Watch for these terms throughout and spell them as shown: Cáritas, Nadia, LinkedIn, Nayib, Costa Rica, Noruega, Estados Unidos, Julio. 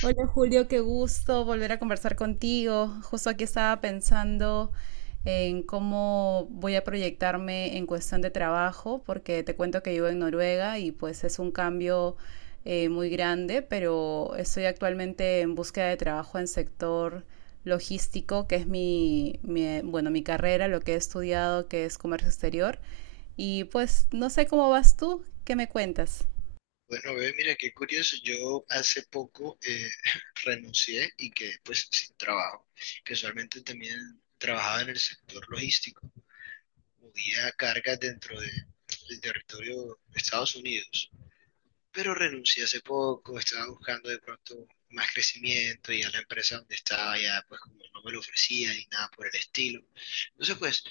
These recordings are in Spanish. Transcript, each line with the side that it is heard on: right: Hola Julio, qué gusto volver a conversar contigo. Justo aquí estaba pensando en cómo voy a proyectarme en cuestión de trabajo, porque te cuento que vivo en Noruega y pues es un cambio muy grande, pero estoy actualmente en búsqueda de trabajo en sector logístico, que es mi, mi, bueno, mi carrera, lo que he estudiado, que es comercio exterior. Y pues no sé cómo vas tú, ¿qué me cuentas?
left: Bueno, bebé, mira qué curioso. Yo hace poco renuncié y quedé pues sin trabajo. Que usualmente también trabajaba en el sector logístico. Movía cargas del territorio de Estados Unidos. Pero renuncié hace poco. Estaba buscando de pronto más crecimiento y a la empresa donde estaba ya pues como no me lo ofrecía ni nada por el estilo. Entonces pues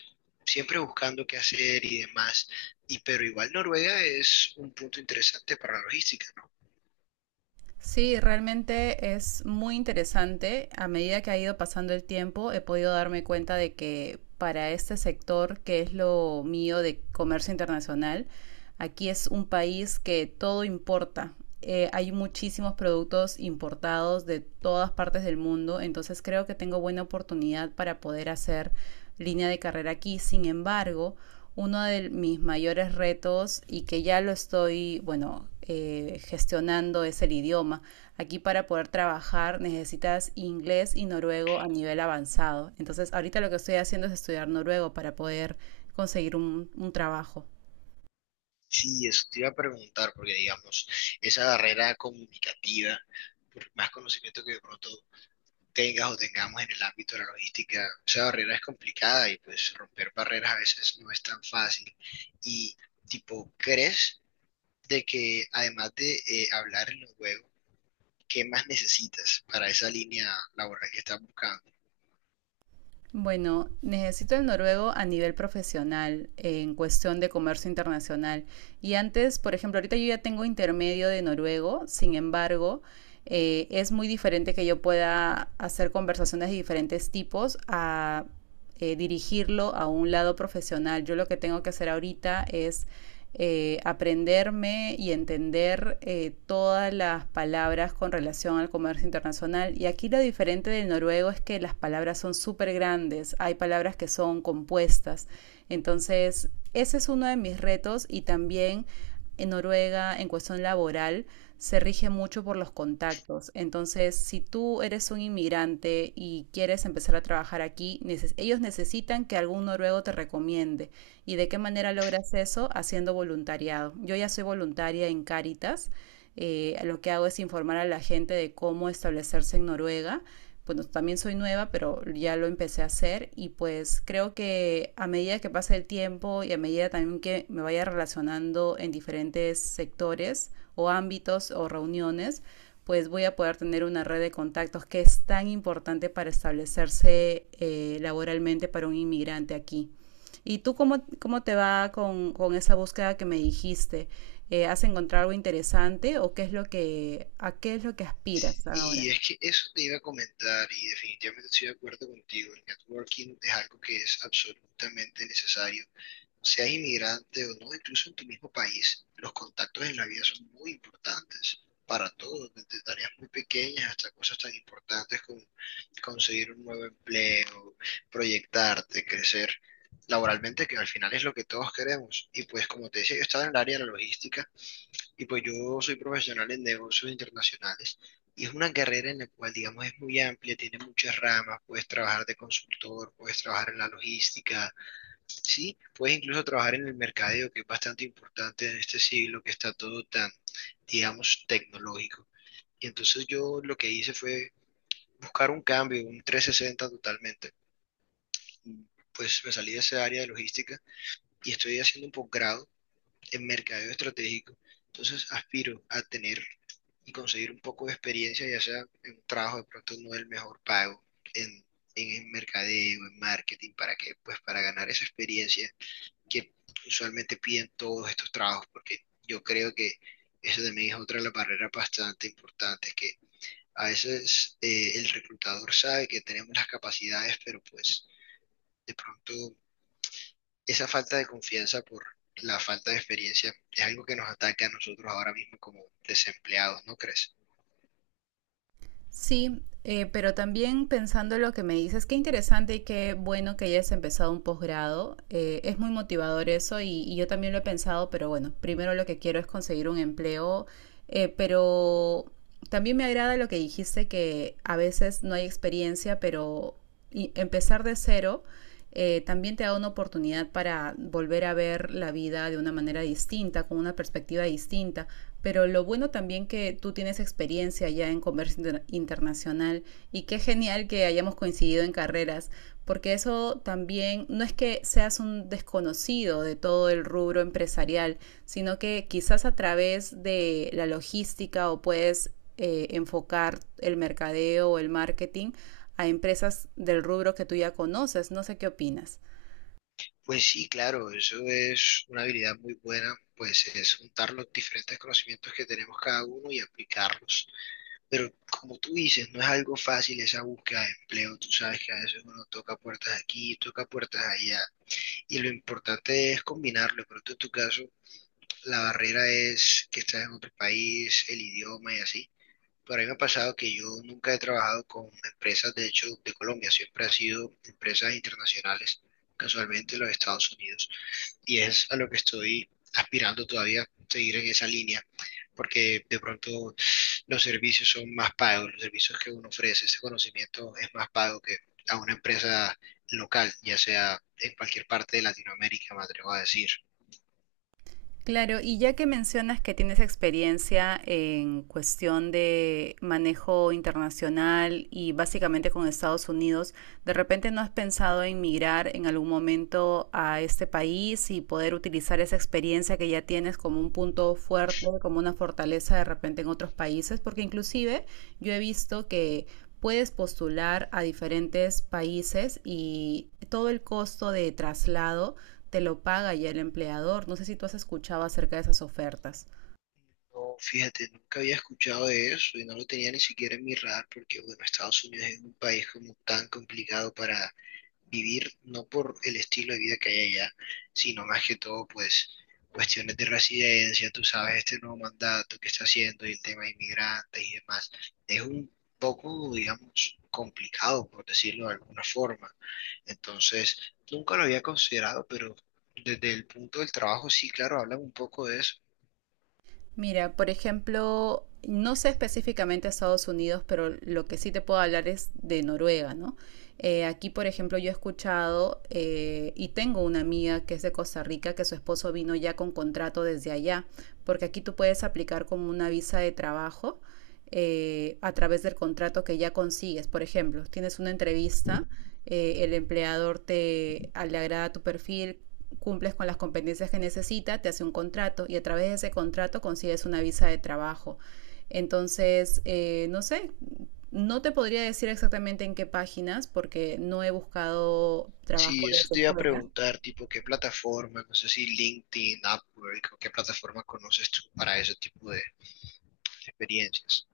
left: siempre buscando qué hacer y demás. Y pero igual Noruega es un punto interesante para la logística, ¿no?
right: Sí, realmente es muy interesante. A medida que ha ido pasando el tiempo, he podido darme cuenta de que para este sector, que es lo mío de comercio internacional, aquí es un país que todo importa. Hay muchísimos productos importados de todas partes del mundo, entonces creo que tengo buena oportunidad para poder hacer línea de carrera aquí. Sin embargo, uno de mis mayores retos y que ya lo estoy, gestionando, es el idioma. Aquí para poder trabajar necesitas inglés y noruego a nivel avanzado. Entonces ahorita lo que estoy haciendo es estudiar noruego para poder conseguir un trabajo.
left: Sí, eso te iba a preguntar, porque digamos, esa barrera comunicativa, por más conocimiento que de pronto tengas o tengamos en el ámbito de la logística, esa barrera es complicada y pues romper barreras a veces no es tan fácil. Y tipo, ¿crees de que además de hablar en los juegos, qué más necesitas para esa línea laboral que estás buscando?
right: Bueno, necesito el noruego a nivel profesional, en cuestión de comercio internacional. Y antes, por ejemplo, ahorita yo ya tengo intermedio de noruego, sin embargo, es muy diferente que yo pueda hacer conversaciones de diferentes tipos a dirigirlo a un lado profesional. Yo lo que tengo que hacer ahorita es aprenderme y entender todas las palabras con relación al comercio internacional. Y aquí lo diferente del noruego es que las palabras son súper grandes, hay palabras que son compuestas. Entonces, ese es uno de mis retos y también en Noruega en cuestión laboral se rige mucho por los contactos. Entonces, si tú eres un inmigrante y quieres empezar a trabajar aquí, neces ellos necesitan que algún noruego te recomiende. ¿Y de qué manera logras eso? Haciendo voluntariado. Yo ya soy voluntaria en Cáritas. Lo que hago es informar a la gente de cómo establecerse en Noruega. Bueno, también soy nueva, pero ya lo empecé a hacer y pues creo que a medida que pase el tiempo y a medida también que me vaya relacionando en diferentes sectores o ámbitos o reuniones, pues voy a poder tener una red de contactos que es tan importante para establecerse laboralmente para un inmigrante aquí. ¿Y tú cómo te va con esa búsqueda que me dijiste? ¿Has encontrado algo interesante o qué es lo a qué es lo que aspiras ahora?
left: Y es que eso te iba a comentar y definitivamente estoy de acuerdo contigo, el networking es algo que es absolutamente necesario seas inmigrante o no, incluso en tu mismo país, los contactos en la vida son muy importantes para todos, desde tareas muy pequeñas hasta cosas tan importantes como conseguir un nuevo empleo, proyectarte, crecer laboralmente, que al final es lo que todos queremos. Y pues como te decía, yo estaba en el área de la logística y pues yo soy profesional en negocios internacionales. Y es una carrera en la cual, digamos, es muy amplia, tiene muchas ramas, puedes trabajar de consultor, puedes trabajar en la logística. Sí, puedes incluso trabajar en el mercadeo, que es bastante importante en este siglo que está todo tan, digamos, tecnológico. Y entonces yo lo que hice fue buscar un cambio, un 360 totalmente. Pues me salí de esa área de logística y estoy haciendo un posgrado en mercadeo estratégico. Entonces aspiro a tener y conseguir un poco de experiencia, ya sea en un trabajo de pronto no el mejor pago, en, en el mercadeo, en marketing, para que, pues para ganar esa experiencia que usualmente piden todos estos trabajos, porque yo creo que eso también es otra de las barreras bastante importantes, que a veces el reclutador sabe que tenemos las capacidades, pero pues de pronto esa falta de confianza por la falta de experiencia es algo que nos ataca a nosotros ahora mismo como desempleados, ¿no crees?
right: Sí, pero también pensando en lo que me dices, qué interesante y qué bueno que hayas empezado un posgrado. Es muy motivador eso y yo también lo he pensado, pero bueno, primero lo que quiero es conseguir un empleo, eh, pero también me agrada lo que dijiste que a veces no hay experiencia, pero empezar de cero también te da una oportunidad para volver a ver la vida de una manera distinta, con una perspectiva distinta. Pero lo bueno también que tú tienes experiencia ya en comercio internacional y qué genial que hayamos coincidido en carreras, porque eso también no es que seas un desconocido de todo el rubro empresarial, sino que quizás a través de la logística o puedes enfocar el mercadeo o el marketing a empresas del rubro que tú ya conoces. No sé qué opinas.
left: Pues sí, claro, eso es una habilidad muy buena, pues es juntar los diferentes conocimientos que tenemos cada uno y aplicarlos. Pero como tú dices, no es algo fácil esa búsqueda de empleo. Tú sabes que a veces uno toca puertas aquí, toca puertas allá. Y lo importante es combinarlo. Pero tú, en tu caso, la barrera es que estás en otro país, el idioma y así. Pero a mí me ha pasado que yo nunca he trabajado con empresas, de hecho, de Colombia. Siempre ha sido empresas internacionales, casualmente los Estados Unidos. Y es a lo que estoy aspirando todavía, seguir en esa línea porque de pronto los servicios son más pagos, los servicios que uno ofrece, ese conocimiento es más pago que a una empresa local, ya sea en cualquier parte de Latinoamérica, me atrevo a decir.
right: Claro, y ya que mencionas que tienes experiencia en cuestión de manejo internacional y básicamente con Estados Unidos, ¿de repente no has pensado en migrar en algún momento a este país y poder utilizar esa experiencia que ya tienes como un punto fuerte, como una fortaleza de repente en otros países? Porque inclusive yo he visto que puedes postular a diferentes países y todo el costo de traslado te lo paga ya el empleador. No sé si tú has escuchado acerca de esas ofertas.
left: No, fíjate, nunca había escuchado de eso y no lo tenía ni siquiera en mi radar porque, bueno, Estados Unidos es un país como tan complicado para vivir, no por el estilo de vida que hay allá, sino más que todo, pues, cuestiones de residencia, tú sabes, este nuevo mandato que está haciendo y el tema de inmigrantes y demás. Es un poco, digamos, complicado, por decirlo de alguna forma. Entonces, nunca lo había considerado, pero desde el punto del trabajo, sí, claro, hablan un poco de eso.
right: Mira, por ejemplo, no sé específicamente Estados Unidos, pero lo que sí te puedo hablar es de Noruega, ¿no? Aquí, por ejemplo, yo he escuchado y tengo una amiga que es de Costa Rica, que su esposo vino ya con contrato desde allá, porque aquí tú puedes aplicar como una visa de trabajo a través del contrato que ya consigues. Por ejemplo, tienes una entrevista, el empleador te le agrada tu perfil, cumples con las competencias que necesita, te hace un contrato y a través de ese contrato consigues una visa de trabajo. Entonces, no sé, no te podría decir exactamente en qué páginas porque no he buscado trabajo
left: Sí, eso
right: desde
left: te iba a
right: fuera.
left: preguntar, tipo, ¿qué plataforma? No sé si LinkedIn, Upwork, o qué plataforma conoces tú para ese tipo de experiencias.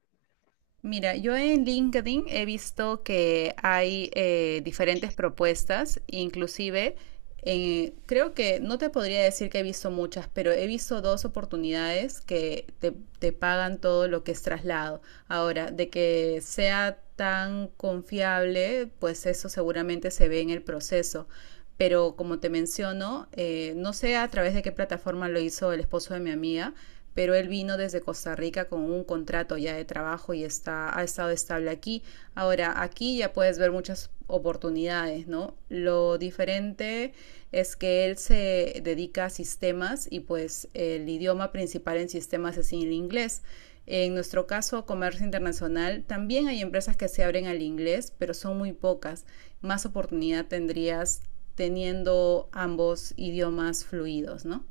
right: Mira, yo en LinkedIn he visto que hay diferentes propuestas, inclusive creo que no te podría decir que he visto muchas, pero he visto dos oportunidades que te pagan todo lo que es traslado. Ahora, de que sea tan confiable, pues eso seguramente se ve en el proceso. Pero como te menciono, no sé a través de qué plataforma lo hizo el esposo de mi amiga, pero él vino desde Costa Rica con un contrato ya de trabajo y está, ha estado estable aquí. Ahora, aquí ya puedes ver muchas oportunidades, ¿no? Lo diferente es que él se dedica a sistemas y pues el idioma principal en sistemas es el inglés. En nuestro caso, comercio internacional, también hay empresas que se abren al inglés, pero son muy pocas. Más oportunidad tendrías teniendo ambos idiomas fluidos, ¿no?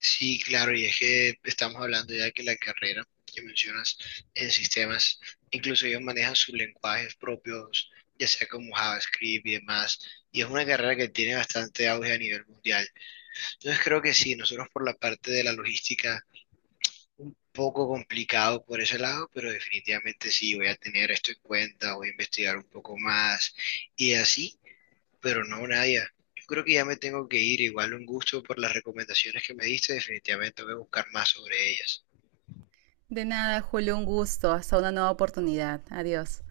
left: Sí, claro, y es que estamos hablando ya que la carrera que mencionas en sistemas, incluso ellos manejan sus lenguajes propios, ya sea como JavaScript y demás, y es una carrera que tiene bastante auge a nivel mundial. Entonces creo que sí, nosotros por la parte de la logística un poco complicado por ese lado, pero definitivamente sí, voy a tener esto en cuenta, voy a investigar un poco más y así, pero no, Nadia. Yo creo que ya me tengo que ir, igual un gusto por las recomendaciones que me diste, definitivamente voy a buscar más sobre ellas.
right: De nada, Julio, un gusto. Hasta una nueva oportunidad. Adiós.